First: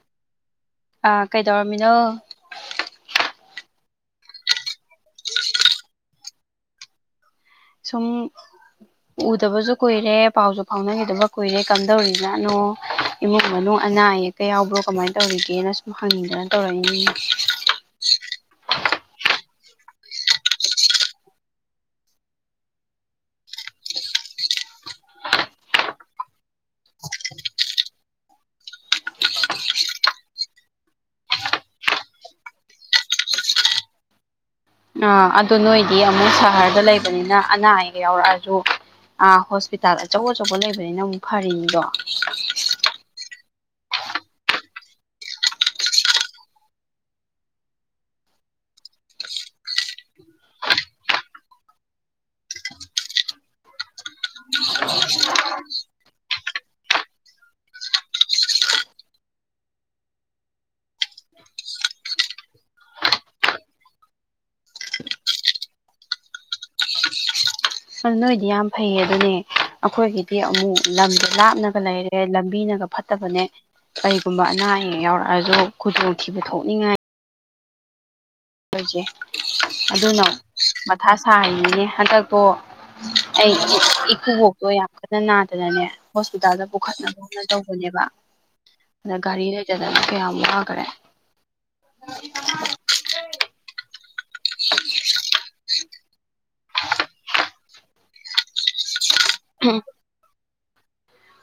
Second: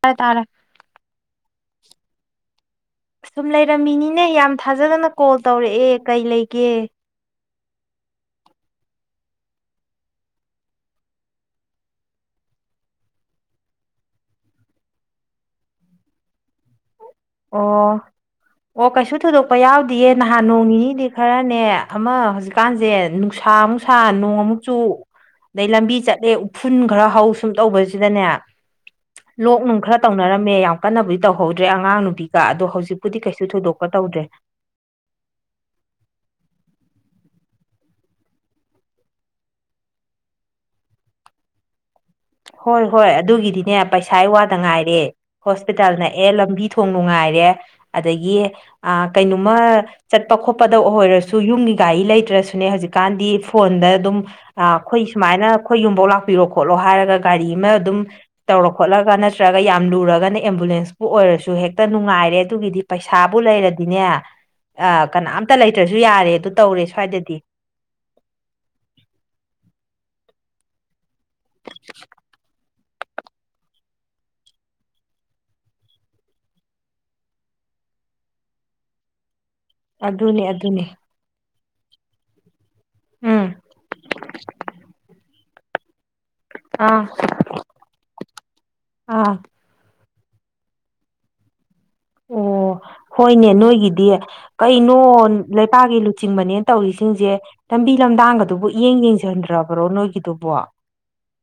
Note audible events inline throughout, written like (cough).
ꯇꯥꯏ ꯇꯥꯔꯦ ꯑꯥ ꯀꯩꯗꯧꯔꯝꯃꯤꯅꯣ ꯁꯨꯝ ꯂꯩꯔꯝꯃꯤꯅꯤꯅꯦ ꯌꯥꯝ ꯊꯥꯖꯗꯅ ꯀꯣꯜ ꯇꯧꯔꯛꯑꯦ ꯀꯩ ꯂꯩꯒꯦ ꯁꯨꯝ ꯎꯗꯕꯖꯨ ꯀꯨꯏꯔꯦ ꯄꯥꯎꯖꯨ ꯐꯥꯎꯅꯒꯤꯗꯕ ꯀꯨꯏꯔꯦ ꯀꯝꯗꯧꯔꯤꯖꯥꯠꯅꯣ ꯏꯃꯨꯡ ꯃꯅꯨꯡ ꯑꯅꯥ ꯑꯌꯦꯛꯀ ꯌꯥꯎꯕ꯭ꯔꯣ ꯀꯃꯥꯏꯅ ꯇꯧꯔꯤꯒꯦꯅ ꯁꯨꯝ ꯍꯪꯅꯤꯡꯗꯅ ꯇꯧꯔꯛꯏꯅꯤꯅꯦ ꯑꯣ ꯑꯣ ꯀꯩꯁꯨ ꯊꯣꯏꯗꯣꯛꯄ ꯌꯥꯎꯗꯤꯌꯦ ꯅꯍꯥꯟ ꯅꯣꯡ ꯅꯤꯅꯤꯗꯤ ꯈꯔꯅꯦ ꯑꯃꯥ ꯍꯧꯖꯤꯛ ꯀꯥꯟꯖꯦ ꯅꯨꯡꯁꯥ ꯑꯃꯨꯛ ꯁꯥ ꯅꯣꯡ ꯑꯃꯨꯛ ꯆꯨ ꯗꯩ ꯂꯝꯕꯤ ꯆꯠꯂꯦ ꯎꯐꯨꯟ ꯈꯔ ꯍꯧ ꯁꯨꯝ ꯇꯧꯕꯖꯤꯗꯅꯦ ꯂꯣꯛ ꯅꯨꯡ ꯈ꯭ꯔ ꯇꯧꯅꯔꯝꯃꯦ ꯌꯥꯝ ꯀꯟꯅꯕꯨꯗꯤ ꯇꯧꯍꯧꯗ꯭ꯔꯦ ꯑꯉꯥꯡ ꯅꯨ ꯄꯤꯀ ꯑꯗꯣ ꯍꯧꯖꯤꯛꯄꯨꯗꯤ ꯀꯩꯁꯨ ꯊꯣꯏꯗꯣꯛꯄ ꯇꯧꯗ꯭ꯔꯦ ꯑꯥ ꯑꯗꯨ ꯅꯣꯏꯗꯤ ꯑꯃꯨꯛ ꯁꯍꯔꯗ ꯂꯩꯕꯅꯤꯅ ꯑꯅꯥ ꯑꯌꯦꯛ ꯌꯥꯎꯔꯛꯑꯁꯨ ꯑꯥ ꯍꯣꯁꯄꯤꯇꯥꯜꯗ ꯑꯆꯧ ꯑꯆꯧꯕ ꯂꯩꯕꯅꯤꯅ ꯑꯃꯨꯛ ꯐꯔꯤꯅꯤꯗꯣ ꯍꯣꯏ ꯍꯣꯏ ꯑꯗꯨꯒꯤꯗꯤꯅꯦ ꯄꯩꯁꯥ ꯋꯥꯗ ꯉꯥꯏꯔꯦ ꯍꯣꯁꯄꯤꯇꯥꯜ ꯅꯛꯑꯦ ꯂꯝꯕꯤ ꯊꯣꯡ ꯅꯨꯡꯉꯥꯏꯔꯦ ꯑꯗꯒꯤ ꯑꯥ ꯀꯩꯅꯣꯃ ꯆꯠꯄ ꯈꯣꯠꯄꯗ ꯑꯣꯏꯔꯁꯨ ꯌꯨꯝꯒꯤ ꯒꯥꯔꯤ ꯂꯩꯇ꯭ꯔꯁꯨꯅꯦ ꯍꯧꯖꯤꯛꯀꯥꯟꯗꯤ ꯐꯣꯟꯗ ꯑꯗꯨꯝ ꯑ ꯑꯈꯣꯏ ꯁꯨꯃꯥꯏꯅ ꯑꯈꯣꯏ ꯌꯨꯝꯕꯧ ꯂꯥꯛꯄꯤꯔꯣ ꯈꯣꯠꯂꯣ ꯍꯥꯏꯔꯒ ꯒꯥꯔꯤ ꯑꯃꯥ ꯑꯗꯨꯝ ꯇꯧꯔ ꯈꯣꯠꯂꯒ ꯅꯠꯇ꯭ꯔꯒ ꯌꯥꯝ ꯂꯨꯔꯒꯅ ꯑꯦꯝꯕꯨꯂꯦꯟꯁꯄꯨ ꯑꯣꯏꯔꯁꯨ ꯍꯦꯛꯇ ꯅꯨꯡꯉꯥꯏꯔꯦ ꯑꯗꯨꯒꯤꯗꯤ ꯄꯩꯁꯥꯕꯨ ꯂꯩꯔꯗꯤꯅꯦ ꯑ ꯀꯅꯥꯝꯇ ꯂꯩꯇ꯭ꯔꯁꯨ ꯌꯥꯔꯦ ꯑꯗꯨ ꯇꯧꯔꯦ ꯁ꯭ꯋꯥꯏꯗꯗꯤ ꯁꯨꯟ ꯅꯣꯏꯗꯤ ꯌꯥꯝ ꯐꯩꯌꯦ ꯑꯗꯨꯅꯦ ꯑꯈꯣꯏꯒꯤꯗꯤ ꯑꯃꯨꯛ ꯂꯝꯖꯦ ꯂꯥꯞꯅꯒ ꯂꯩꯔꯦ ꯂꯝꯕꯤꯅꯒ ꯐꯠꯇꯕꯅꯦ ꯀꯔꯤꯒꯨꯝꯕ ꯑꯅꯥ ꯑꯌꯦꯛ ꯌꯥꯎꯔꯛꯑꯁꯨ ꯈꯨꯗꯣꯡꯊꯤꯕ ꯊꯣꯛꯅꯤꯡꯉꯥꯏ ꯅꯣꯏꯖꯦ ꯑꯗꯨꯅ ꯑꯗꯨꯅꯦ ꯑꯗꯨꯅꯦ ꯃꯊꯥ ꯁꯥꯏꯅꯤꯅꯦ ꯍꯟꯗꯛꯇꯣ ꯎꯝ ꯑꯩ ꯏ ꯏꯀꯨꯕꯣꯛꯇꯣ ꯌꯥꯝ ꯀꯟꯅ ꯅꯥꯗꯅꯅꯦ ꯍꯣꯁꯄꯤꯇꯥꯜꯗ ꯑꯥ ꯄꯨꯈꯠꯅꯕ ꯇꯧꯕꯅꯦꯕ ꯑꯗ ꯑꯥ ꯒꯥꯔꯤ ꯂꯩꯇꯗꯅꯥ ꯀꯌꯥꯝ ꯋꯥꯈ꯭ꯔꯦ ꯑꯣ ꯍꯣꯏꯅꯦ ꯅꯣꯏꯒꯤꯗꯤ ꯀꯩꯅꯣ ꯂꯩꯄꯥꯛꯀꯤ ꯂꯨꯆꯤꯡꯕꯅꯦꯅ ꯇꯧꯔꯤꯁꯤꯡꯁꯦ ꯂꯝꯕꯤ ꯂꯝꯗꯥꯡꯒꯗꯨꯕꯨ ꯏꯌꯦꯡ ꯌꯦꯡꯁꯤꯟꯗ꯭ꯔꯥ ꯗ꯭ꯔꯥꯕꯔꯣ ꯅꯣꯏꯒꯤꯗꯨꯕꯣ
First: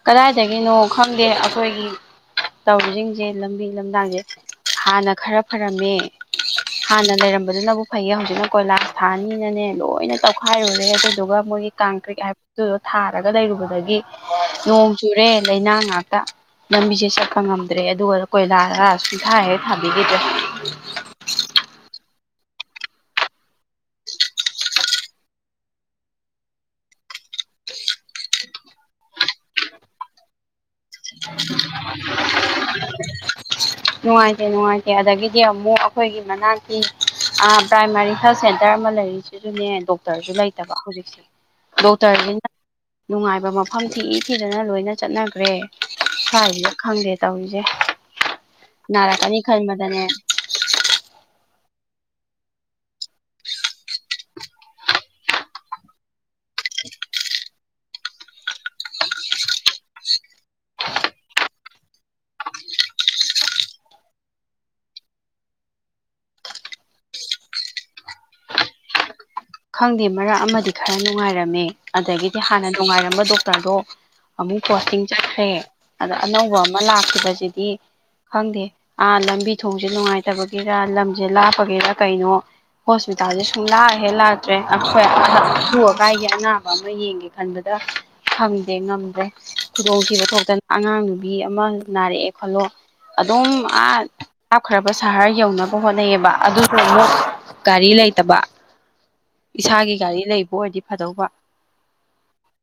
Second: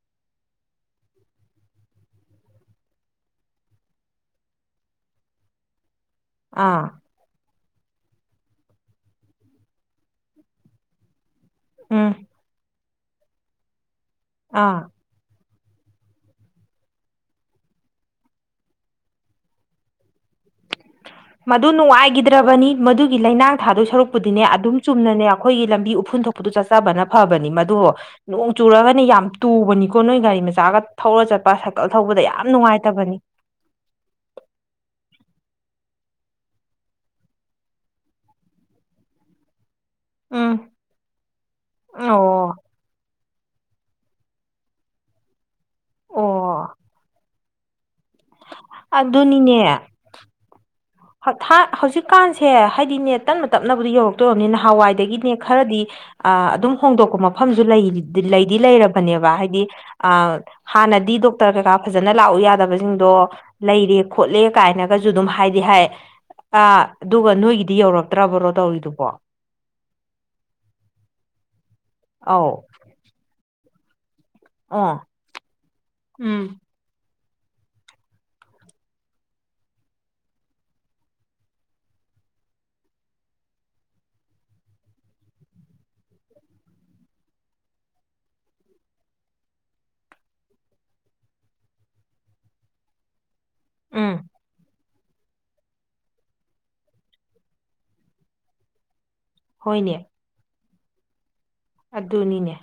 ꯀꯗꯥꯏꯗꯒꯤꯅꯣ ꯈꯪꯗꯦ ꯑꯩꯈꯣꯏꯒꯤ ꯇꯧꯔꯤꯁꯤꯡꯁꯦ ꯂꯝꯕꯤ ꯂꯝꯗꯥꯡꯁꯦ ꯍꯥꯟꯅ ꯈꯔ ꯐꯔꯝꯃꯦ ꯑꯥ ꯍꯥꯟꯅ ꯂꯩꯔꯝꯕꯗꯨꯅꯕꯨ ꯐꯩꯌꯦ ꯍꯧꯖꯤꯛꯅ ꯀꯣꯏꯂꯥꯁ ꯊꯥꯅꯤꯅꯅꯦ ꯂꯣꯏꯅ ꯇꯧꯈꯥꯏꯔꯨꯔꯦ ꯑꯗꯨꯗꯨꯒ ꯃꯣꯏꯒꯤ ꯇꯥꯡ ꯎꯝ ꯀ꯭ꯔꯤꯛ ꯍꯥꯏꯕꯗꯨꯗꯣ ꯊꯥꯔꯒ ꯂꯩꯔꯨꯕꯗꯒꯤ ꯑꯥ ꯅꯣꯡ ꯆꯨꯔꯦ ꯂꯩꯥꯅꯥꯡ ꯉꯥꯛꯇ ꯂꯝꯕꯤꯁꯦ ꯆꯠꯄ ꯉꯝꯗ꯭ꯔꯦ ꯑꯗꯨꯒ ꯀꯣꯏꯂꯥꯒ ꯁꯩꯡꯊꯥꯍꯦꯛ ꯊꯥꯕꯤꯈꯤꯗ꯭ꯔꯦ ꯃꯗꯨ ꯅꯨꯡꯉꯥꯏꯈꯤꯗ꯭ꯔꯕꯅꯤ ꯃꯗꯨꯒꯤ ꯂꯩꯅꯥꯡ ꯊꯥꯗꯣꯏ ꯁꯔꯨꯛꯄꯨꯗꯨꯅꯦ ꯑꯗꯨꯝ ꯆꯨꯝꯅꯅꯦ ꯑꯩꯈꯣꯏꯒꯤ ꯂꯝꯕꯤ ꯎꯐꯨꯟ ꯊꯣꯛ ꯕꯗꯨ ꯆꯠꯆꯕꯅ ꯐꯕꯅꯤ ꯃꯗꯣ ꯅꯣꯡ ꯆꯨꯔꯒꯅꯦ ꯌꯥꯝ ꯇꯨꯕꯅꯤꯀꯣ ꯅꯣꯏ ꯒꯥꯔꯤ ꯃꯆꯥꯒ ꯊꯧꯔ ꯆꯠꯄ ꯁꯥꯏꯀꯜ ꯊꯧꯕꯗ ꯌꯥꯝ ꯅꯨꯡꯉꯥꯏꯇꯕꯅꯤ ꯅꯨꯡꯉꯥꯏꯇꯦ ꯅꯨꯡꯉꯥꯏꯇꯦ ꯑꯗꯒꯤꯗꯤ ꯑꯃꯨꯛ ꯑꯩꯈꯣꯏꯒꯤ ꯃꯅꯥꯛꯀꯤ ꯑꯥ ꯄ꯭ꯔꯥꯏꯃꯥꯔꯤ ꯍꯦꯜ ꯁꯦꯟꯇꯔ ꯑꯃ ꯂꯩꯔꯤꯁꯤꯁꯨꯅꯦ ꯗꯣꯛ ꯗꯣꯛꯇꯔꯁꯨ ꯎꯝ ꯂꯩꯇꯕ ꯍꯧꯖꯤꯛꯁꯦ ꯗꯣꯛꯇꯔꯅꯤꯅ ꯑꯣ ꯅꯨꯡꯉꯥꯏꯕ ꯃꯐꯝ ꯊꯤ ꯊꯤꯗꯅ ꯂꯣꯏꯅ ꯆꯠꯅꯈ꯭ꯔꯦ ꯁ꯭ꯋꯥꯏꯁꯤꯗ ꯑꯣ ꯈꯪꯗꯦ ꯇꯧꯔꯤꯁꯦ ꯅꯥꯔꯛꯀꯅꯤ ꯑꯗꯨꯅꯤꯅꯦ ꯈꯟꯕꯗꯅꯦ ꯍꯧꯖꯤꯛꯀꯥꯟꯁꯦ ꯍꯥꯏꯗꯤ ꯅꯦ ꯇꯞꯅ ꯇꯞꯅꯕꯨꯗꯤ ꯌꯧꯔꯛꯇꯣꯏꯔꯝꯅꯤ ꯅꯍꯥꯟꯋꯥꯏꯗꯒꯤꯅꯦ ꯈꯔꯗꯤ ꯑ ꯑꯗꯨꯝ ꯍꯣꯡꯗꯣꯛꯄ ꯃꯐꯝꯁꯨ ꯂꯩꯗꯤ ꯂꯩꯔꯕꯅꯦꯕ ꯍꯥꯏꯗꯤ ꯑꯥ ꯍꯥꯟꯅꯗꯤ ꯗꯣꯛꯇꯔ ꯀꯩꯀꯥ ꯐꯖꯅ ꯂꯥꯛꯎ ꯌꯥꯗꯕꯁꯤꯡꯗꯣ ꯂꯩꯔꯦ ꯈꯣꯠꯂꯦ ꯀꯥꯏꯅꯒꯁꯨ ꯑꯗꯨꯝ ꯍꯥꯏꯗꯤ ꯍꯥꯏ ꯑ ꯑꯗꯨꯒ ꯅꯣꯏꯒꯤꯗꯤ ꯌꯧꯔꯛꯇ꯭ꯔꯕ꯭ꯔꯣ ꯇꯧꯔꯤꯗꯨꯕꯣ ꯈꯪꯗꯦ ꯃꯔꯛ ꯑꯃꯗꯤ ꯈꯔ ꯅꯨꯡꯉꯥꯏꯔꯝꯃꯦ ꯑꯗꯒꯤꯗꯤ ꯑꯧ ꯍꯥꯟꯅ ꯅꯨꯡꯉꯥꯏꯔꯝꯕ ꯗꯣꯛꯇꯔꯗꯣ ꯑꯃꯨꯛ ꯑꯣ ꯄꯣꯁꯇꯤꯡ ꯆꯠꯈ꯭ꯔꯦ ꯑꯗ ꯑꯅꯧꯕ ꯎꯝ ꯑꯃ ꯂꯥꯛꯈꯤꯕꯁꯤꯗꯤ ꯈꯪꯗꯦ ꯑꯥ ꯂꯝꯕꯤ ꯊꯣꯡꯁꯦ ꯅꯨꯡꯉꯥꯏꯇꯕꯒꯤꯔ ꯂꯝꯁꯦ ꯂꯥꯞꯄꯒꯤꯔ ꯀꯩꯅꯣ ꯍꯣꯁꯄꯤꯇꯥꯜꯁꯦ ꯁꯨꯡ ꯂꯥꯛꯍꯦꯛ ꯂꯥꯛ ꯇꯔꯦ ꯑꯈꯣꯏ ꯑꯊꯨ ꯑꯀꯥꯏꯒꯤ ꯑꯅꯥꯕ ꯑꯃ ꯌꯦꯡꯒꯦ ꯈꯟꯕꯗ ꯐꯪꯗꯦ ꯉꯝꯗ꯭ꯔꯦ ꯈꯨꯗꯣꯡ ꯊꯤꯕ ꯊꯣꯛꯇꯅ ꯑꯉꯥꯡ ꯅꯨꯕꯤ ꯑꯃ ꯅꯥꯔꯛꯑꯦ ꯈꯣꯠꯂꯣ ꯑꯗꯨꯝ ꯑꯥ ꯎꯝ ꯂꯥꯞꯈꯔꯥꯕ ꯁꯍꯔ ꯌꯧꯅꯕ ꯍꯣꯠꯅꯩꯑꯦꯕ ꯑꯗꯨꯁꯨ ꯑꯃꯨꯛ ꯒꯥꯔꯤ ꯂꯩꯇꯕ ꯏꯁꯥꯒꯤ ꯍꯣꯏꯅꯦ ꯒꯥꯔꯤ ꯂꯩꯕ ꯑꯣꯏꯗꯤ ꯐꯗꯧꯕ ꯑꯗꯨꯅꯤꯅꯦ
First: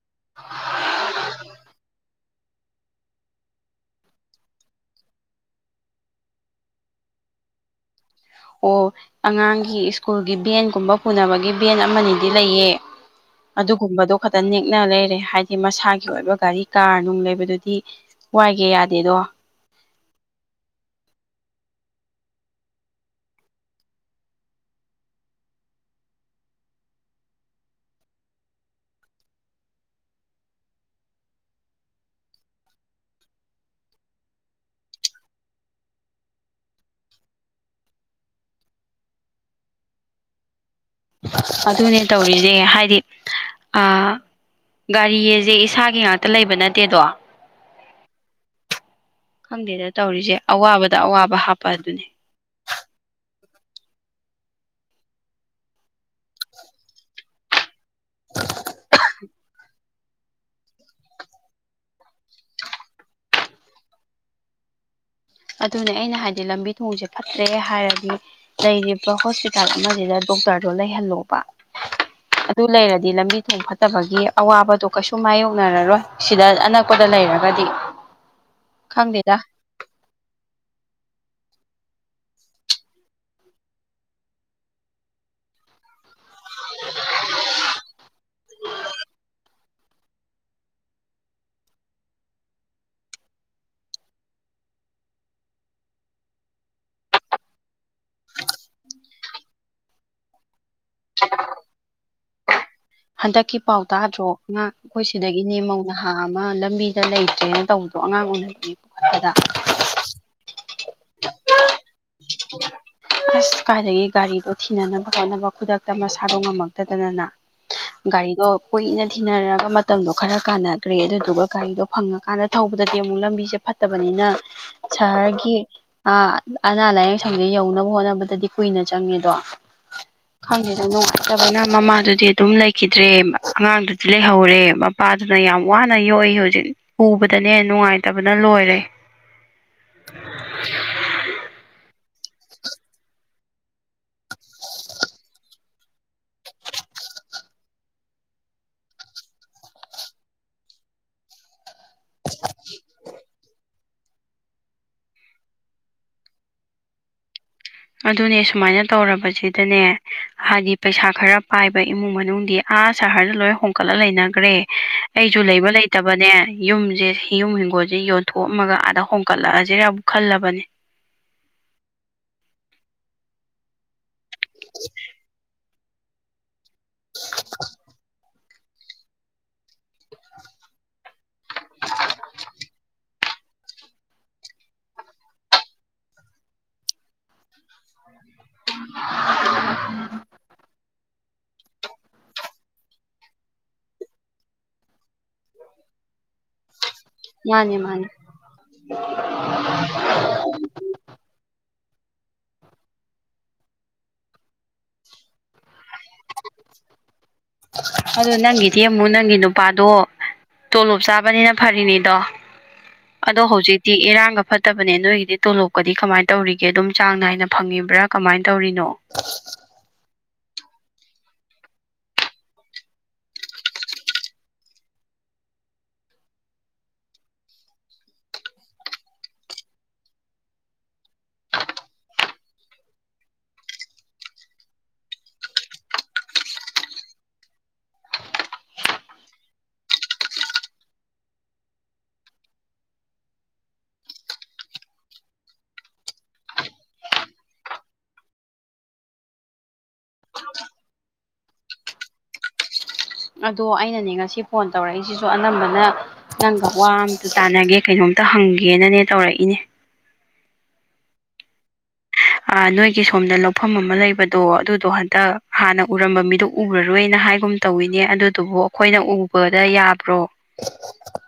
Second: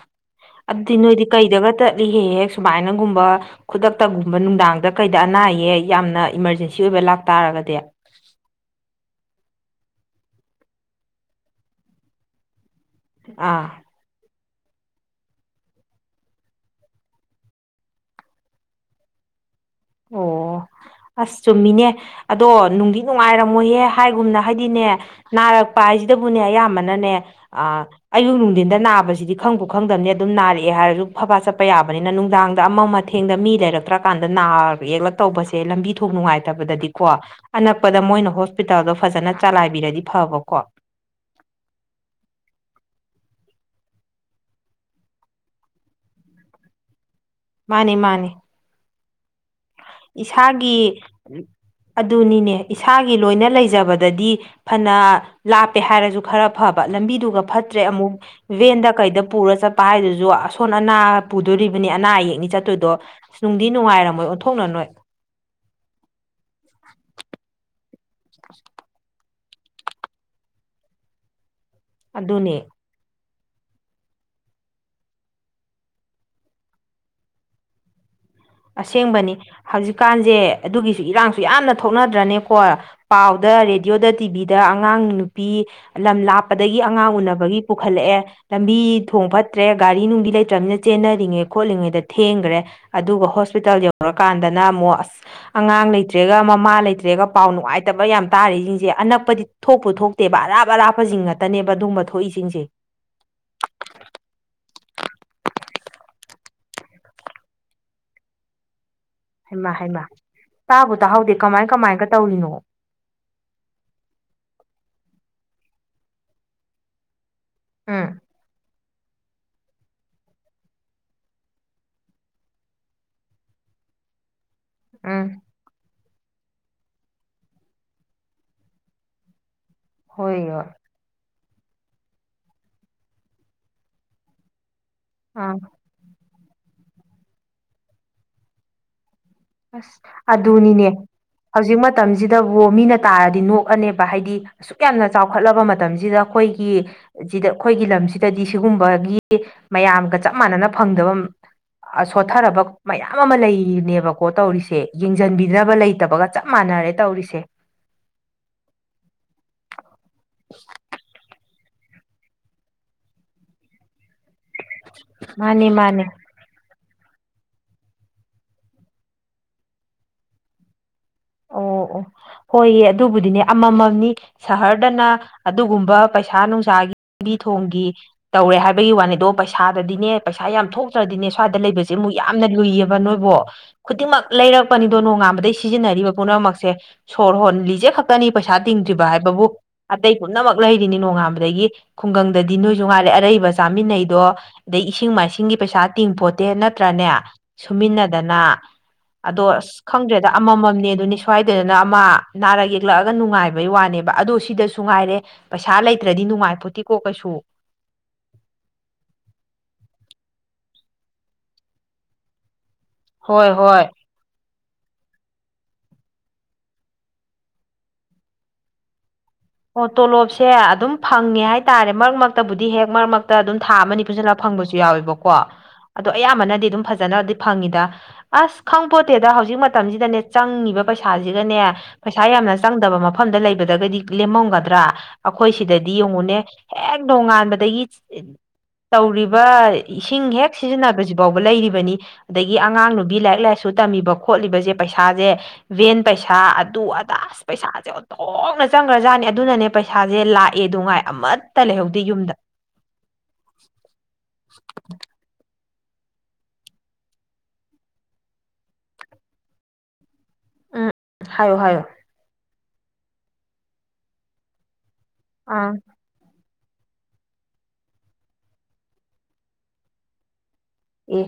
ꯑꯗꯨꯗꯤ ꯅꯣꯏꯗꯤ ꯀꯩꯗꯒ ꯆꯠꯂꯤꯍꯦꯛ ꯍꯦꯛ ꯁꯨꯃꯥꯏꯅꯒꯨꯝꯕ ꯈꯨꯗꯛꯇꯒꯨꯝꯕ ꯅꯨꯡꯗꯥꯡꯗ ꯀꯩꯗ ꯑꯅꯥ ꯑꯌꯦꯛ ꯌꯥꯝꯅ ꯏꯃꯥꯔꯖꯦꯟꯁꯤ ꯑꯣꯏꯕ ꯂꯥꯛꯇꯥꯥꯔꯒꯗꯤ ꯑꯣ ꯑꯉꯥꯡꯒꯤ ꯁ꯭ꯀꯨꯜꯒꯤ ꯚꯦꯟꯒꯨꯝꯕ ꯄꯨꯅꯕꯒꯤ ꯚꯦꯟ ꯑꯃꯅꯤꯗꯤ ꯂꯩꯌꯦ ꯑꯥ ꯑꯗꯨꯒꯨꯝꯕꯗꯣ ꯈꯛꯇ ꯅꯦꯛꯅ ꯂꯩꯔꯦ ꯍꯥꯏꯗꯤ ꯃꯁꯥꯒꯤ ꯑꯣꯏꯕ ꯒꯥꯔꯤ ꯀꯥꯔ ꯅꯨꯡ ꯂꯩꯕꯗꯨꯗꯤ ꯋꯥꯏꯒꯦ ꯌꯥꯗꯦꯗꯣ ꯑꯣ (inaudible) ꯑꯁ ꯆꯨꯝꯃꯤꯅꯦ ꯑꯗꯣ ꯅꯨꯡꯗꯤ ꯅꯨꯡꯉꯥꯏꯔꯝꯃꯣꯏꯍꯦ ꯍꯥꯏꯒꯨꯝꯅ ꯍꯥꯏꯗꯤꯅꯦ ꯅꯥꯔꯛꯄ ꯍꯥꯏꯁꯤꯗꯕꯨꯅꯦ ꯑꯌꯥꯝꯕꯅꯅꯦ ꯑ ꯑꯌꯨꯛ ꯅꯨꯡꯊꯤꯟꯗ ꯅꯥꯕꯁꯤꯗꯤ ꯈꯪꯕꯨꯈꯪꯗꯝꯅꯤ ꯑꯗꯨꯝ ꯅꯥꯔꯛꯑꯦ ꯍꯥꯏꯔꯁꯨ ꯐꯕ ꯆꯠꯄ ꯌꯥꯕꯅꯤꯅ ꯅꯨꯡꯗꯥꯡꯗ ꯑꯃꯝ ꯑꯊꯦꯡ ꯊꯦꯡꯗ ꯃꯤ ꯂꯩꯔꯛꯇ꯭ꯔꯀꯥꯟꯗ ꯅꯥ ꯌꯦꯛꯂꯛ ꯇꯧꯕꯁꯦ ꯂꯝꯕꯤ ꯊꯣꯡ ꯅꯨꯡꯉꯥꯏꯇꯕꯗꯗꯤꯀꯣ ꯑꯅꯛꯄꯗ ꯃꯣꯏꯅ ꯍꯣꯁꯄꯤꯇꯥꯜꯗꯣ ꯐꯖꯅ ꯆꯂꯥꯏꯕꯤꯔꯗꯤ ꯐꯕꯀꯣ ꯑꯗꯨꯅꯦ ꯇꯧꯔꯤꯁꯦ ꯍꯥꯏꯗꯤ ꯑ ꯒꯥꯔꯤꯑꯁꯦ ꯏꯁꯥꯒꯤ ꯉꯥꯛꯇ ꯂꯩꯕ ꯅꯠꯇꯦꯗꯣ ꯃꯥꯅꯤ ꯃꯥꯅꯤ (unintelligible) ꯈꯪꯗꯦꯗ ꯇꯧꯔꯤꯁꯦ ꯏꯁꯥꯒꯤ ꯑꯋꯥꯕꯗ ꯑꯋꯥꯕ ꯍꯥꯞꯄ (unintelligible) ꯑꯗꯨꯅꯦ ꯑꯗꯨꯅꯤꯅꯦ ꯏꯁꯥꯒꯤ ꯂꯣꯏꯅ ꯂꯩꯖꯕꯗꯗꯤ ꯐꯅ ꯂꯥꯞꯄꯦ ꯍꯥꯏꯔꯖꯨ ꯈꯔ ꯐꯕ ꯂꯝꯕꯤꯗꯨꯒ ꯐꯠꯇ꯭ꯔꯦ ꯑꯃꯨꯛ ꯚꯦꯟꯗ ꯀꯩꯗ ꯄꯨꯔ ꯆꯠꯄ ꯍꯥꯏꯗꯨꯁꯨ ꯑꯁꯣꯟ ꯑꯅꯥ ꯄꯨꯗꯣꯔꯤꯕꯅꯤ ꯑꯅꯥ ꯑꯌꯦꯛꯅꯤ ꯆꯠꯇꯣꯏꯗꯣ ꯑꯁ ꯅꯨꯡꯗꯤ ꯅꯨꯡꯉꯥꯏꯔꯝꯃꯣꯏ ꯑꯣꯟꯊꯣꯛꯅ ꯅꯣꯏ ꯑꯗꯨꯅꯦ ꯑꯩꯅ ꯍꯥꯏꯗꯤ ꯂꯝꯕꯤ ꯊꯣꯡꯁꯦ ꯐꯠꯇ꯭ꯔꯦ ꯍꯥꯏꯔꯗꯤ ꯂꯩꯔꯤꯕ ꯍꯣꯁꯄꯤ__ ꯄꯤꯇꯥꯜ ꯑꯃꯁꯤꯗ ꯗꯣꯛꯇꯔꯗꯣ ꯂꯩꯍꯜꯂꯣꯕ ꯑꯗꯨꯅꯦ ꯑꯗꯨ ꯂꯩꯔꯗꯤ ꯂꯝꯕꯤ ꯊꯣꯡ ꯐꯠ__ ꯇꯕꯒꯤ ꯑꯋꯥꯕꯗꯣ ꯀꯩꯁꯨ ꯃꯥꯏꯌꯣꯛꯅꯔꯔꯣꯏ ꯁꯤꯗ ꯑꯅꯛꯄꯗ ꯂꯩꯔꯒꯗꯤ ꯈꯪꯗꯦꯗ ꯑꯁꯦꯡꯕꯅꯤ ꯍꯧꯖꯤꯛꯀꯥꯟꯁꯦ ꯑꯗꯨꯒꯤꯁꯨ ꯏꯔꯥꯡꯁꯨ ꯌꯥꯝꯅ ꯊꯣꯛꯅꯗ꯭ꯔꯅꯦꯀꯣꯏ ꯄꯥꯎꯗ ꯔꯦꯗꯤꯑꯣꯗ ꯇꯤꯚꯤꯗ ꯑꯉꯥꯡ ꯅꯨꯄꯤ ꯂꯝ ꯂꯥꯞꯄꯗꯒꯤ ꯑꯉꯥꯡ ꯎꯅꯕꯒꯤ ꯄꯨꯈꯠꯂꯛꯑꯦ ꯂꯝꯕꯤ ꯊꯣꯡ ꯐꯠꯇ꯭ꯔꯦ ꯒꯥꯔꯤ ꯅꯨꯡꯗꯤ ꯂꯩꯇ꯭ꯔꯃꯤꯅꯤꯅ ꯆꯦꯟꯅꯔꯤꯉꯩ ꯈꯣꯠꯂꯤꯉꯩꯗ ꯊꯦꯡꯒ꯭ꯔꯦ ꯑꯗꯨꯒ ꯍꯣꯁꯄꯤꯇꯥꯜ ꯌꯧꯔꯀꯥꯟꯗꯅ ꯑꯃꯨꯛ ꯑꯁ ꯑꯉꯥꯡ ꯂꯩꯇ꯭ꯔꯦꯒ ꯃꯃꯥ ꯂꯩꯇ꯭ꯔꯦꯒ ꯄꯥꯎ ꯅꯨꯡꯉꯥꯏꯇꯕ ꯌꯥꯝ ꯇꯥꯔꯤꯁꯤꯡꯁꯦ ꯑꯅꯛꯄꯗꯤ ꯊꯣꯛꯄꯨ ꯊꯣꯛꯇꯦꯕ ꯑꯔꯥꯞ ꯑꯔꯥꯞꯄꯁꯤꯡ ꯉꯥꯇꯅꯦꯕ ꯑꯗꯨꯒꯨꯝꯕ ꯊꯣꯛꯏꯁꯤꯡꯁꯦ ꯍꯟꯗꯛꯀꯤ ꯄꯥꯎꯇꯥꯗ꯭ꯔꯣ ꯑꯉꯥꯡ ꯑꯩꯈꯣꯏ ꯁꯤꯗꯒꯤꯅꯦ ꯃꯧ ꯅꯍꯥ ꯑꯃ ꯂꯝꯕꯤꯗ ꯂꯩꯇ꯭ꯔꯦꯅ ꯇꯧꯕꯗꯣ ꯑꯉꯥꯡ ꯎꯅꯅꯤ ꯈꯣꯠꯄꯗ (unintelligible) ꯍꯩꯃ ꯍꯩꯃ ꯇꯥꯕꯨ ꯇꯥꯍꯧꯗꯦ ꯀꯃꯥꯏ ꯀꯃꯥꯏꯅꯒ ꯇꯧꯔꯤꯅꯣ ꯑꯁ ꯀꯥꯏꯗꯒꯤ ꯒꯥꯔꯤꯗꯣ ꯊꯤꯅꯅꯕ ꯍꯣꯠꯅꯕ ꯈꯨꯗꯛꯇ ꯃꯁꯥꯗꯣ ꯉꯝꯃꯛꯇꯗꯅꯅ ꯃꯥ ꯎꯝ ꯒꯥꯔꯤꯗꯣ ꯀꯨꯏꯅ ꯊꯤꯅꯔꯒ ꯃꯇꯝꯗꯣ ꯈꯔ ꯀꯥꯟꯅꯒ꯭ꯔꯦ ꯑꯗꯨꯗꯨꯒ ꯒꯥꯔꯤꯗꯣ ꯐꯪꯉꯀꯥꯟꯗ ꯊꯧꯕꯗꯗꯤ ꯑꯃꯨꯛ ꯂꯝꯕꯤꯁꯦ ꯐꯠ__ ꯐꯠꯇꯕꯅꯤꯅ ꯎꯝ ꯁꯍꯔꯒꯤ ꯑ ꯑꯅꯥ ꯂꯥꯏꯌꯦꯡ ꯁꯪꯗꯨ ꯌꯧꯅꯕ ꯍꯣꯠꯅꯕꯗꯗꯤ ꯀꯨꯏꯅ ꯆꯪꯉꯦꯗꯣ ꯍꯣꯏ ꯍꯣꯏ ꯈꯣꯏꯒꯤꯗꯨꯅ ꯐꯠꯇꯕꯅ ꯃꯃꯥꯗꯨꯗꯤ ꯑꯗꯨꯝ ꯂꯩꯈꯤꯗ꯭ꯔꯦ ꯑꯉꯥꯡꯗꯨꯗꯤ ꯂꯩꯍꯧꯔꯦ ꯃꯄꯥꯗꯨꯅ ꯑꯥ ꯌꯥꯝ ꯋꯥꯅ ꯅ ꯌꯣꯛꯏ ꯍꯧꯖꯤꯛ ꯎꯕꯗꯅꯦ ꯅꯨꯡꯉꯥꯏꯇꯕꯅ ꯂꯣꯏꯔꯦ ꯑꯁ ꯑꯗꯨꯅꯤꯅꯦ ꯍꯧꯖꯤꯛ ꯃꯇꯝꯁꯤꯗꯕꯨ ꯃꯤꯅ ꯇꯥꯔꯗꯤ ꯅꯣꯛꯑꯅꯦꯕ ꯍꯥꯏꯗꯤ ꯑꯁꯨꯛ ꯌꯥꯝꯅ ꯆꯥꯎꯈꯠꯂꯕ ꯃꯇꯝꯁꯤꯗ ꯑꯩꯈꯣꯏꯒꯤ ꯁꯤꯗ ꯑꯩꯈꯣꯏꯒꯤ ꯂꯝꯁꯤꯗꯗꯤ ꯁꯤꯒꯨꯝꯕꯒꯤ ꯃꯌꯥꯝꯒ ꯆꯞ ꯃꯥꯟꯅꯅ ꯐꯪꯗꯕ ꯑ ꯁꯣꯠꯊꯔꯕ ꯃꯌꯥꯝ ꯑꯃ ꯂꯩꯔꯤꯅꯦꯕ ꯀꯣ ꯇꯧꯔꯤꯁꯦ ꯌꯦꯡꯁꯤꯟꯕꯤꯅꯕ ꯂꯩꯇꯕꯒ ꯆꯞ ꯃꯥꯟꯅꯔꯦ ꯇꯧꯔꯤꯁꯦ ꯑꯗꯨꯅꯦ ꯁꯨꯃꯥꯏꯅ ꯇꯧꯔꯕꯁꯤꯗꯅꯦ ꯍꯥꯏꯗꯤ ꯄꯩꯁꯥ ꯈꯔ ꯄꯥꯏꯕ ꯏꯃꯨꯡ ꯃꯅꯨꯡꯗꯤ ꯑꯥ ꯁꯍꯔꯗ ꯂꯣꯏ ꯍꯣꯡꯀꯠꯂ ꯂꯩꯅꯒ꯭ꯔꯦ ꯑꯩꯁꯨ ꯂꯩꯕ ꯃꯥꯅꯦ ꯃꯥꯅꯦ ꯂꯩꯇꯕꯅꯦ ꯌꯨꯝꯁꯦ ꯌꯨꯝ ꯍꯤꯡꯒꯣꯜꯁꯦ ꯌꯣꯟꯊꯣꯛꯑꯝꯃꯒ ꯑꯥꯗ ꯍꯣꯡꯀꯠꯂꯛꯑꯁꯤꯔꯕꯨ ꯈꯜꯂꯕꯅꯦ ꯑꯣ ꯑꯣ ꯍꯣꯏꯌꯦ ꯑꯗꯨꯕꯨꯗꯤꯅꯦ ꯑꯃꯃꯝꯅꯤ ꯁꯍꯔꯗꯅ ꯑꯗꯨꯒꯨꯝꯕ ꯄꯩꯁꯥ ꯅꯨꯡꯁꯥꯒꯤ ꯂꯝꯕꯤ ꯊꯣꯡꯒꯤ ꯇꯧꯔꯦ ꯍꯥꯏꯕꯒꯤ ꯋꯥꯅꯤꯗꯣ ꯄꯩꯁꯥꯗꯗꯤꯅꯦ ꯄꯩꯁꯥ ꯌꯥꯝ ꯊꯣꯛꯇ꯭ꯔꯗꯤꯅꯦ ꯁ꯭ꯋꯥꯏꯗ ꯂꯩꯕꯁꯦ ꯑꯃꯨꯛ__ ꯌꯥꯝꯅ ꯂꯨꯏꯌꯦꯕ ꯅꯣꯏꯕꯣ ꯈꯨꯗꯤꯡꯃꯛ ꯂꯩꯔꯛꯄꯅꯤꯗꯣ ꯅꯣꯡꯉꯥꯟꯕꯗꯩ ꯁꯤꯖꯤꯟꯅꯔꯤꯕ ꯄꯨꯝꯅꯃꯛꯁꯦ ꯁꯣꯔ ꯍꯣꯟ ꯂꯤꯖꯦ ꯈꯛ ꯈꯛꯇꯅꯤ ꯄꯩꯁꯥ ꯇꯤꯡꯗ꯭ꯔꯤꯕ ꯍꯥꯏꯕꯕꯨ ꯑꯇꯩ ꯄꯨꯝꯅꯃꯛ ꯂꯩꯔꯤꯅꯤ ꯅꯣꯡꯉꯥꯟꯕꯗꯒꯤ ꯈꯨꯡꯒꯪꯗꯗꯤ ꯅꯣꯏꯁꯨ ꯉꯥꯏꯔꯦ ꯑꯔꯩꯕ ꯆꯥꯃꯤꯟꯅꯩꯗꯣ ꯑꯗꯩ ꯏꯁꯤꯡ ꯃꯥꯏꯁꯤꯡꯒꯤ ꯄꯩꯁꯥ ꯇꯤꯡꯄꯣꯠ__ ꯗꯦ ꯅꯠꯇ꯭ꯔꯥꯅꯦ ꯃꯥꯅꯦ ꯃꯥꯅꯦ ꯁꯨꯃꯤꯟꯅꯗꯅ ꯑꯗꯣ ꯑꯁ ꯈꯪꯗ꯭ꯔꯦꯗ ꯑꯃꯃꯝꯅꯦ ꯑꯗꯨꯅꯤ ꯁ꯭ꯋꯥꯏꯗꯗꯅ ꯑꯃ ꯅꯥꯔꯛ ꯌꯦꯛꯂꯛꯑꯒ ꯅꯨꯡꯉꯥꯏꯕꯩ ꯋꯥꯅꯦꯕ ꯑꯗꯣ ꯁꯤꯗꯁꯨ ꯉꯥꯏꯔꯦ ꯄꯩꯁꯥ ꯂꯩꯇ꯭ꯔꯗꯤ ꯅꯨꯡꯉꯥꯏ ꯄꯣꯠꯇꯦꯀꯣ ꯀꯩꯁꯨ ꯑꯗꯣ ꯅꯪꯒꯤꯗꯤ ꯑꯃꯨꯛ ꯅꯪꯒꯤ ꯅꯨꯄꯥꯗꯣ ꯇꯣꯂꯣꯞ ꯆꯥꯕꯅꯤꯅ ꯐꯔꯤꯅꯤꯗꯣ ꯑꯗꯣ ꯍꯣꯏ ꯍꯣꯏ ꯍꯧꯖꯤꯛꯇꯤ ꯏꯔꯥꯡꯒ ꯐꯠ ꯐꯠꯇꯕꯅꯦ ꯅꯣꯏꯒꯤꯗꯤ ꯇꯣꯂꯣꯞꯀꯗꯤ ꯀꯃꯥꯏꯅ ꯇꯧꯔꯤꯒꯦ ꯑꯗꯨꯝ ꯆꯥꯡ ꯅꯥꯏꯅ ꯐꯪꯉꯤꯕ꯭ꯔ ꯀꯃꯥꯏꯅ ꯇꯧꯔꯤꯅꯣ ꯑꯣ ꯇꯣꯂꯣꯞꯁꯦ ꯑꯗꯨꯝ ꯐꯪꯉꯦ ꯍꯥꯏꯇꯥꯔꯦ ꯃꯔꯛ ꯃꯔꯛꯇꯕꯨꯗꯤ ꯍꯦꯛ ꯃꯔꯛ ꯃꯔꯛꯇ ꯑꯗꯨꯝ ꯊꯥ ꯑꯃ ꯑꯅꯤ ꯄꯨꯟꯁꯤꯜꯂꯛꯄ ꯐꯪꯕꯁꯨ ꯌꯥꯎꯋꯦꯕꯀꯣ ꯑꯗꯣ ꯑꯌꯥꯝꯕꯅꯗꯤ ꯑꯗꯨꯝ ꯐꯖꯅꯗꯤ ꯐꯪꯉꯤꯗ ꯑꯁ ꯈꯪꯄꯣꯠꯇꯦꯗ ꯍꯧꯖꯤꯛ ꯃꯇꯝꯁꯤꯗꯅꯦ ꯆꯪꯉꯤꯕ ꯄꯩꯁꯥꯁꯤꯒꯅꯦ ꯄꯩꯁꯥ ꯌꯥꯝꯅ ꯆꯪꯗꯕ ꯃꯐꯝꯗ ꯂꯩꯕꯗꯒꯗꯤ ꯂꯦꯝꯃꯝꯒꯗ꯭ꯔ ꯑꯩꯈꯣꯏ ꯁꯤꯗꯗꯤ ꯌꯦꯡꯉꯨꯅꯦ ꯍꯦꯛ ꯅꯣꯡꯉꯥꯟꯕꯗꯒꯤ ꯇꯧꯔꯤꯕ ꯏꯁꯤꯡ ꯍꯦꯛ ꯁꯤꯖꯤꯟꯅꯕꯁꯤ ꯐꯥꯎꯕ ꯂꯩꯔꯤꯕꯅꯤ ꯑꯗꯒꯤ ꯑꯉꯥꯡ ꯅꯨꯄꯤ ꯂꯥꯏꯔꯤꯛ ꯂꯥꯏꯁꯨ ꯇꯝꯃꯤꯕ ꯈꯣꯠꯂꯤꯕꯁꯦ ꯄꯩꯁꯥꯁꯦ ꯚꯦꯟ ꯄꯩꯁꯥ ꯑꯗꯨ ꯑꯗꯥ ꯑꯁ ꯄꯩꯁꯥꯁꯦ ꯑꯣꯟꯊꯣꯛꯅ ꯆꯪꯈ꯭ꯔꯖꯥꯠꯅꯦ ꯑꯗꯨꯅꯅꯦ ꯄꯩꯁꯥꯁꯦ ꯂꯥꯛꯑꯦꯗꯣ ꯉꯥꯏ ꯑꯃꯠꯇ ꯂꯩꯍꯧꯗꯦ ꯌꯨꯝꯗ ꯑꯗꯣ ꯑꯩꯅꯅꯦ ꯉꯁꯤ ꯐꯣꯟ ꯇꯧꯔꯛꯏꯁꯤꯁꯨ ꯑꯅꯝꯕꯅ ꯅꯪꯒ ꯋꯥ ꯑꯝꯇ ꯇꯥꯟꯅꯒꯦ ꯀꯩꯅꯣꯝꯇ ꯍꯪꯒꯦꯅꯅꯦ ꯇꯧꯔꯛꯏꯅꯦ ꯎꯝ ꯍꯥꯏꯌꯣ ꯍꯥꯏꯌꯣ ꯑ ꯅꯣꯏꯒꯤ ꯁꯣꯝꯗ ꯂꯧꯐꯝ ꯑꯃ ꯂꯩꯕꯗꯣ ꯑꯗꯨꯗꯣ ꯍꯟꯇꯛ ꯑꯥ ꯍꯥꯟꯅ ꯎ ꯎꯔꯝꯕ ꯃꯤꯗꯨ ꯎꯔꯔꯣꯏꯅ ꯍꯥꯏꯒꯨꯝ ꯇꯧꯋꯤꯅꯦ ꯑꯗꯨꯗꯨꯕꯨ ꯑꯩꯈꯣꯏꯅ ꯎꯕꯗ ꯌꯥꯕ꯭ꯔꯣ (unintelligible) ꯑꯦ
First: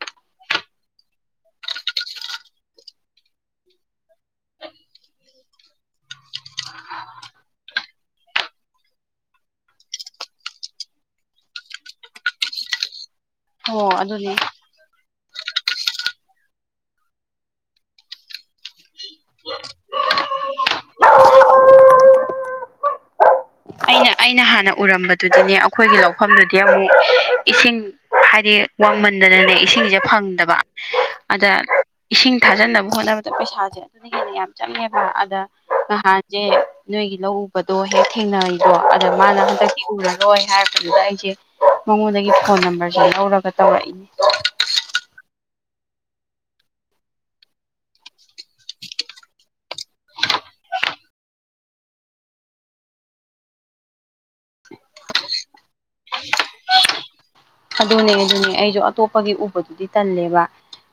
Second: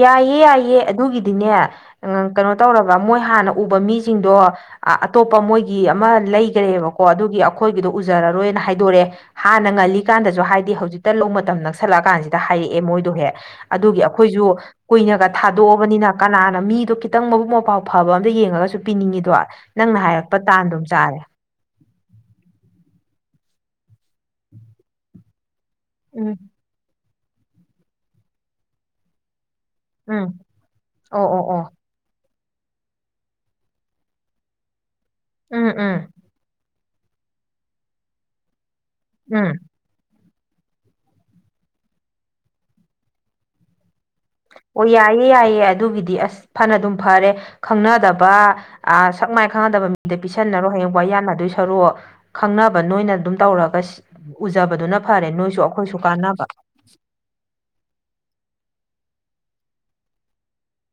ꯌꯥꯏꯌꯦ ꯌꯥꯏꯌꯦ ꯑꯗꯨꯒꯤꯗꯤꯅꯦ ꯑꯥ ꯀꯩꯅꯣ ꯇꯧꯔꯒ ꯃꯣꯏ ꯍꯥꯟꯅ ꯎꯕ ꯃꯤꯁꯤꯡꯗꯣ ꯑꯇꯣꯞꯄ ꯃꯣꯏꯒꯤ ꯑꯃ ꯂꯩꯈ꯭ꯔꯦꯕꯀꯣ ꯑꯗꯨꯒꯤ ꯑꯩꯈꯣꯏꯒꯤꯗꯣ ꯎꯖꯔꯔꯣꯏꯅ ꯍꯥꯏꯗꯣꯔꯛꯑꯦ ꯍꯥꯟꯅ ꯉꯜꯂꯤ ꯀꯥꯟꯗꯁꯨ ꯍꯥꯏꯗꯦ ꯍꯧꯖꯤꯛꯇ ꯂꯧ ꯃꯇꯝ ꯅꯛꯁꯜꯂꯛꯑ ꯀꯥꯟꯁꯤꯗ ꯍꯥꯏꯔꯛꯑꯦ ꯃꯣꯏꯗꯣꯍꯦ ꯍꯣ ꯑꯗꯨꯒꯤ ꯑꯗꯨꯅꯦ ꯑꯩꯈꯣꯏꯁꯨ ꯀꯨꯏꯅꯒ ꯊꯥꯗꯣꯛꯑꯕꯅꯤꯅ ꯀꯅꯥꯅ ꯃꯤꯗꯣ ꯈꯤꯇꯪ ꯃꯕꯨꯛ ꯃꯄꯥꯎ ꯐꯕ ꯑꯃꯇ ꯌꯦꯡꯉꯒꯁꯨ ꯄꯤꯅꯤꯡꯉꯤꯗꯣ ꯅꯪꯅ ꯍꯥꯏꯔꯛꯄ ꯇꯥꯟꯗꯨꯝ ꯆꯥꯔꯦ ꯑꯩꯅ ꯑꯩꯅ ꯍꯥꯟꯅ ꯎꯔꯝꯕꯗꯨꯗꯤꯅꯦ ꯑꯩꯈꯣꯏꯒꯤ ꯎꯝ ꯂꯧꯐꯝꯗꯨꯗꯤ ꯑꯃꯨꯛ ꯏꯁꯤꯡ ꯍꯥꯏꯗꯤ ꯋꯥꯡꯃꯟꯗꯅꯅꯦ ꯏꯁꯤꯡꯁꯦ ꯎꯝ ꯐꯪꯗꯕ ꯑꯣ ꯑꯣ ꯑꯗ ꯑꯣ ꯏꯁꯤꯡ ꯊꯥꯖꯟꯅꯕ ꯍꯣꯠꯅꯕꯗ ꯄꯩꯁꯥꯁꯦ ꯑꯗꯨꯗꯒꯤꯗꯤ ꯌꯥꯝ ꯆꯪꯉꯦꯕ ꯑꯗ ꯎꯝ ꯎꯝ ꯅꯍꯥꯟ ꯅꯦ ꯅꯣꯏꯒꯤ ꯂꯧ ꯎꯕꯗꯣ ꯍꯦꯛ ꯊꯦꯡꯅꯩꯕ ꯑꯗ ꯃꯥꯅ ꯎꯝ ꯍꯟꯗꯛ ꯎꯔꯔꯣꯏ ꯍꯥꯏꯔꯛꯄꯗꯨꯗ ꯑꯩꯁꯦ ꯃꯉꯣꯟꯗꯒꯤ ꯐꯣꯟ ꯅꯝꯕꯔꯁꯦ ꯂꯧꯔꯒ ꯇꯧꯔꯛꯏꯅꯦ ꯑꯣ ꯌꯥꯏꯌꯦ ꯌꯥꯏꯌꯦ ꯑꯗꯨꯒꯤꯗꯤ ꯑꯁ ꯐꯅ ꯗꯨꯝ ꯐꯔꯦ ꯈꯪꯅꯗꯕ ꯑ ꯁꯛ ꯃꯥꯏ ꯈꯪꯅꯗꯕ ꯃꯤꯗ ꯄꯤꯁꯟꯅꯔꯣ ꯍꯌꯦꯡ ꯋꯥ ꯌꯥꯝꯅꯗꯣꯏ ꯁꯔꯨꯛ ꯈꯪꯅꯕ ꯅꯣꯏꯅ ꯑꯗꯨꯝ ꯇꯧꯔꯒ ꯎꯖꯕꯗꯨꯅ ꯐꯔꯦ ꯅꯣꯏꯁꯨ ꯑꯩꯈꯣꯏꯁꯨ ꯀꯥꯟꯅꯕ ꯑꯗꯨꯅꯦ ꯑꯗꯨꯅꯦ ꯑꯩꯁꯨ ꯑꯇꯣꯞꯄꯒꯤ ꯎꯕꯗꯨꯗꯤ ꯇꯜꯂꯦꯕ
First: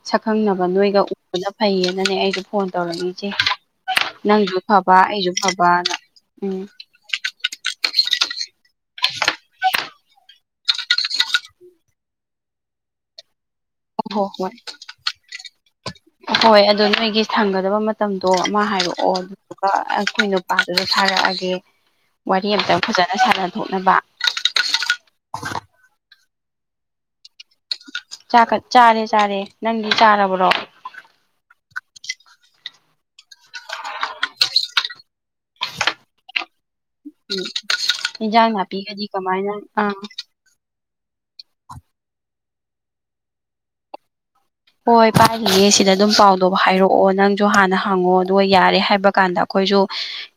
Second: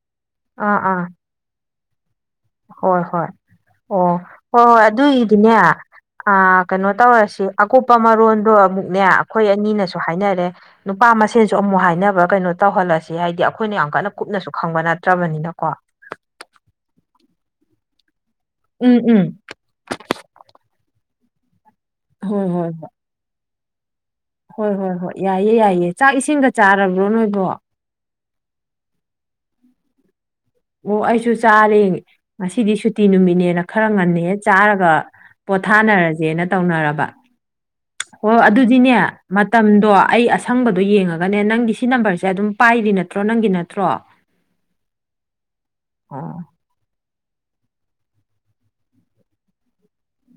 ꯁꯛꯈꯪꯅꯕ ꯑꯥ ꯅꯣꯏꯒ ꯑꯥ ꯎꯕꯅ ꯐꯩꯌꯦꯅꯅꯦ ꯑꯩꯁꯨ ꯐꯣꯟ ꯍꯣꯏ ꯍꯣꯏ ꯇꯧꯔꯛꯏꯁꯦ ꯑꯣ ꯍꯣꯏ ꯅꯪꯁꯨ ꯍꯣꯏ ꯐꯕ ꯑꯩꯁꯨ ꯑꯗꯨꯏꯗꯤꯅꯦ ꯐꯕꯅ ꯑ ꯎꯝ ꯀꯩꯅꯣ ꯇꯧꯔꯁꯤ ꯑꯀꯨꯞꯄ ꯃꯔꯣꯟꯗꯣ ꯑꯃꯨꯛꯅꯦ ꯑꯩꯈꯣꯏ ꯑꯅꯤꯅꯁꯨ ꯍꯥꯏꯅꯔꯦ ꯅꯨꯄꯥ ꯃꯁꯦꯟꯁꯨ ꯑꯃꯨꯛ ꯍꯥꯏꯅꯕ ꯀꯩꯅꯣ ꯇꯧꯍꯜꯂꯁꯦ ꯍꯥꯏꯗꯤ ꯑꯩꯈꯣꯏꯅ ꯌꯥꯝ ꯀꯟꯅ ꯍꯣ ꯀꯨꯞꯅꯁꯨ ꯍꯣꯏ ꯈꯪꯕ ꯅꯠꯇ꯭ꯔꯕꯅꯤꯅꯀꯣ ꯍꯣꯏ ꯑꯗꯣ ꯅꯣꯏꯒꯤ ꯁꯪꯒꯗꯕ ꯃꯇꯝꯗꯣ ꯑꯃ ꯎꯝ ꯍꯥꯏꯔꯛꯑꯣ ꯑꯗꯨ ꯎꯝ ꯑꯩꯈꯣꯏ ꯅꯨꯄꯥꯗꯨꯁꯨ ꯊꯥꯔꯛꯑꯒꯦ ꯋꯥꯔꯤ ꯍꯣꯏ ꯍꯣꯏ ꯍꯣꯏ ꯑꯝꯇꯪ ꯐꯖꯅ ꯁꯥꯟꯅꯊꯣꯛꯅꯕ ꯍꯣꯏ ꯍꯣꯏ ꯍꯣꯏ ꯌꯥꯏꯌꯦ ꯌꯥꯏꯌꯦ ꯆꯥꯛ ꯏꯁꯤꯡꯒ ꯆꯥꯔꯕ꯭ꯔꯣ ꯅꯣꯏꯕꯣ ꯆꯥꯛꯀ ꯆꯥꯔꯦ ꯆꯥꯔꯦ ꯅꯪꯗꯤ ꯆꯥꯔꯕ꯭ꯔꯣ ꯑꯣ ꯑꯩꯁꯨ ꯆꯥꯔꯦ ꯉꯁꯤꯗꯤ ꯁꯨꯇꯤ ꯅꯨꯃꯤꯠꯅꯦꯅ ꯈꯔ ꯉꯟꯅ ꯍꯦꯛ ꯆꯥꯔꯒ ꯄꯣꯊꯥꯅꯔꯁꯦꯅ ꯇꯧꯅꯔꯕ ꯎꯝ ꯑꯣ ꯏꯟꯖꯥꯡ ꯑꯗꯨꯗꯤꯅꯦ ꯅꯥꯄꯤꯒꯗꯤ ꯀꯃꯥꯏꯅ ꯃꯇꯝꯗꯣ ꯑꯥ ꯑꯩ ꯑ ꯁꯪꯕꯗꯣ ꯌꯦꯡꯉꯒꯅꯦ ꯅꯪꯒꯤ ꯁꯤ ꯅꯝꯕꯔꯁꯦ ꯑꯗꯨꯝ ꯄꯥꯏꯔꯤ ꯅꯠꯇ꯭ꯔꯣ ꯅꯪꯒꯤ ꯅꯠꯇ꯭ꯔꯣ ꯍꯣꯏ ꯄꯥꯏꯔꯤꯌꯦ ꯁꯤꯗ ꯗꯨꯝ ꯑꯣ ꯄꯥꯎꯗꯣ ꯍꯥꯏꯔꯛꯑꯣ ꯅꯪ ꯗꯣ ꯍꯥꯟꯅ ꯍꯪꯉꯣ ꯑꯗꯨꯒ ꯌꯥꯔꯦ ꯍꯥꯏꯕ ꯀꯥꯟꯗ ꯑꯈꯣꯏꯁꯨ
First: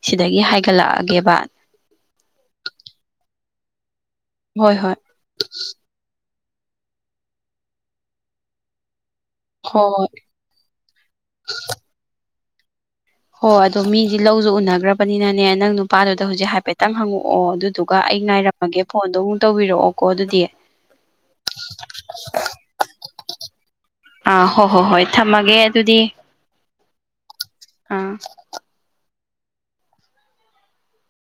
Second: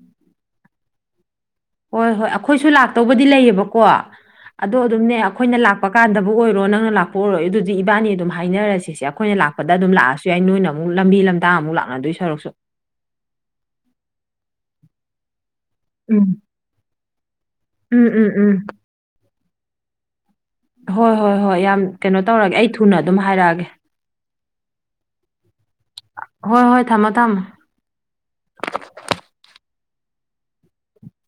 ꯁꯤꯗꯒꯤ ꯍꯥꯏꯒꯠꯂꯛꯑꯒꯦꯕ ꯍꯣꯏ ꯍꯣꯏ ꯑꯈꯣꯏꯁꯨ ꯂꯥꯛꯇꯧꯕꯗꯤ ꯂꯩꯌꯦꯕꯀꯣ ꯍꯣꯏ ꯑꯗꯣ ꯍꯣꯏ ꯑꯗꯨꯝꯅꯦ ꯑꯈꯣꯏꯅ ꯂꯥꯛ ꯄ ꯀꯥꯟꯗꯕꯨ ꯑꯣꯏꯔꯣ ꯅꯪꯅ ꯂꯥꯛꯄ ꯑꯣꯏꯔꯣ ꯑꯗꯨꯗꯤ ꯏꯕꯥꯅꯤ ꯑꯗꯨꯝ ꯍꯥꯏꯅꯔꯁꯤꯁꯦ ꯑꯩꯈꯣꯏꯅ ꯂꯥꯛꯄꯗ ꯑꯗꯨꯝ ꯍꯣꯏ ꯍꯣꯏ ꯂꯥꯛꯑꯁꯨ ꯌꯥꯏ ꯅꯣꯏꯅ ꯑꯃꯨꯛ ꯂꯝꯕꯤ ꯂꯝꯇꯥ ꯑꯃꯨꯛ ꯂꯥꯛꯅꯗꯣꯏ ꯁꯔꯨꯛꯁꯨ ꯍꯣ ꯑꯗꯣ ꯃꯤꯗꯤ ꯂꯧꯁꯨ ꯎꯅꯈ꯭ꯔꯕꯅꯤꯅꯅꯦ ꯅꯪ ꯅꯨꯄꯥꯗꯨꯗ ꯎꯝ ꯍꯧꯖꯤꯛ ꯍꯥꯏꯐꯦꯠꯇꯪ ꯍꯪꯉꯛꯑꯣ ꯑꯗꯨꯗꯨꯒ ꯎꯝ ꯑꯩ ꯎꯝ ꯎꯝ ꯉꯥꯏꯔꯝꯃꯒꯦ ꯐꯣꯟꯗꯣ ꯑꯃꯨꯛ ꯇꯧꯕꯤꯔꯛꯑꯣꯀꯣ ꯑꯗꯨꯗꯤ ꯍꯣꯏ ꯍꯣꯏ ꯍꯣꯏ ꯌꯥꯝ ꯀꯩꯅꯣ ꯇꯧꯔꯒꯦ ꯑꯩ ꯊꯨꯅ ꯑꯗꯨꯝ ꯍꯥꯏꯔꯛꯑꯒꯦ ꯑꯥ ꯍꯣ ꯍꯣ ꯍꯣꯏ ꯊꯝꯃꯒꯦ ꯑꯗꯨꯗꯤ ꯍꯣꯏ ꯍꯣꯏ ꯊꯝꯃꯣ ꯊꯝꯃꯣ ꯑꯝ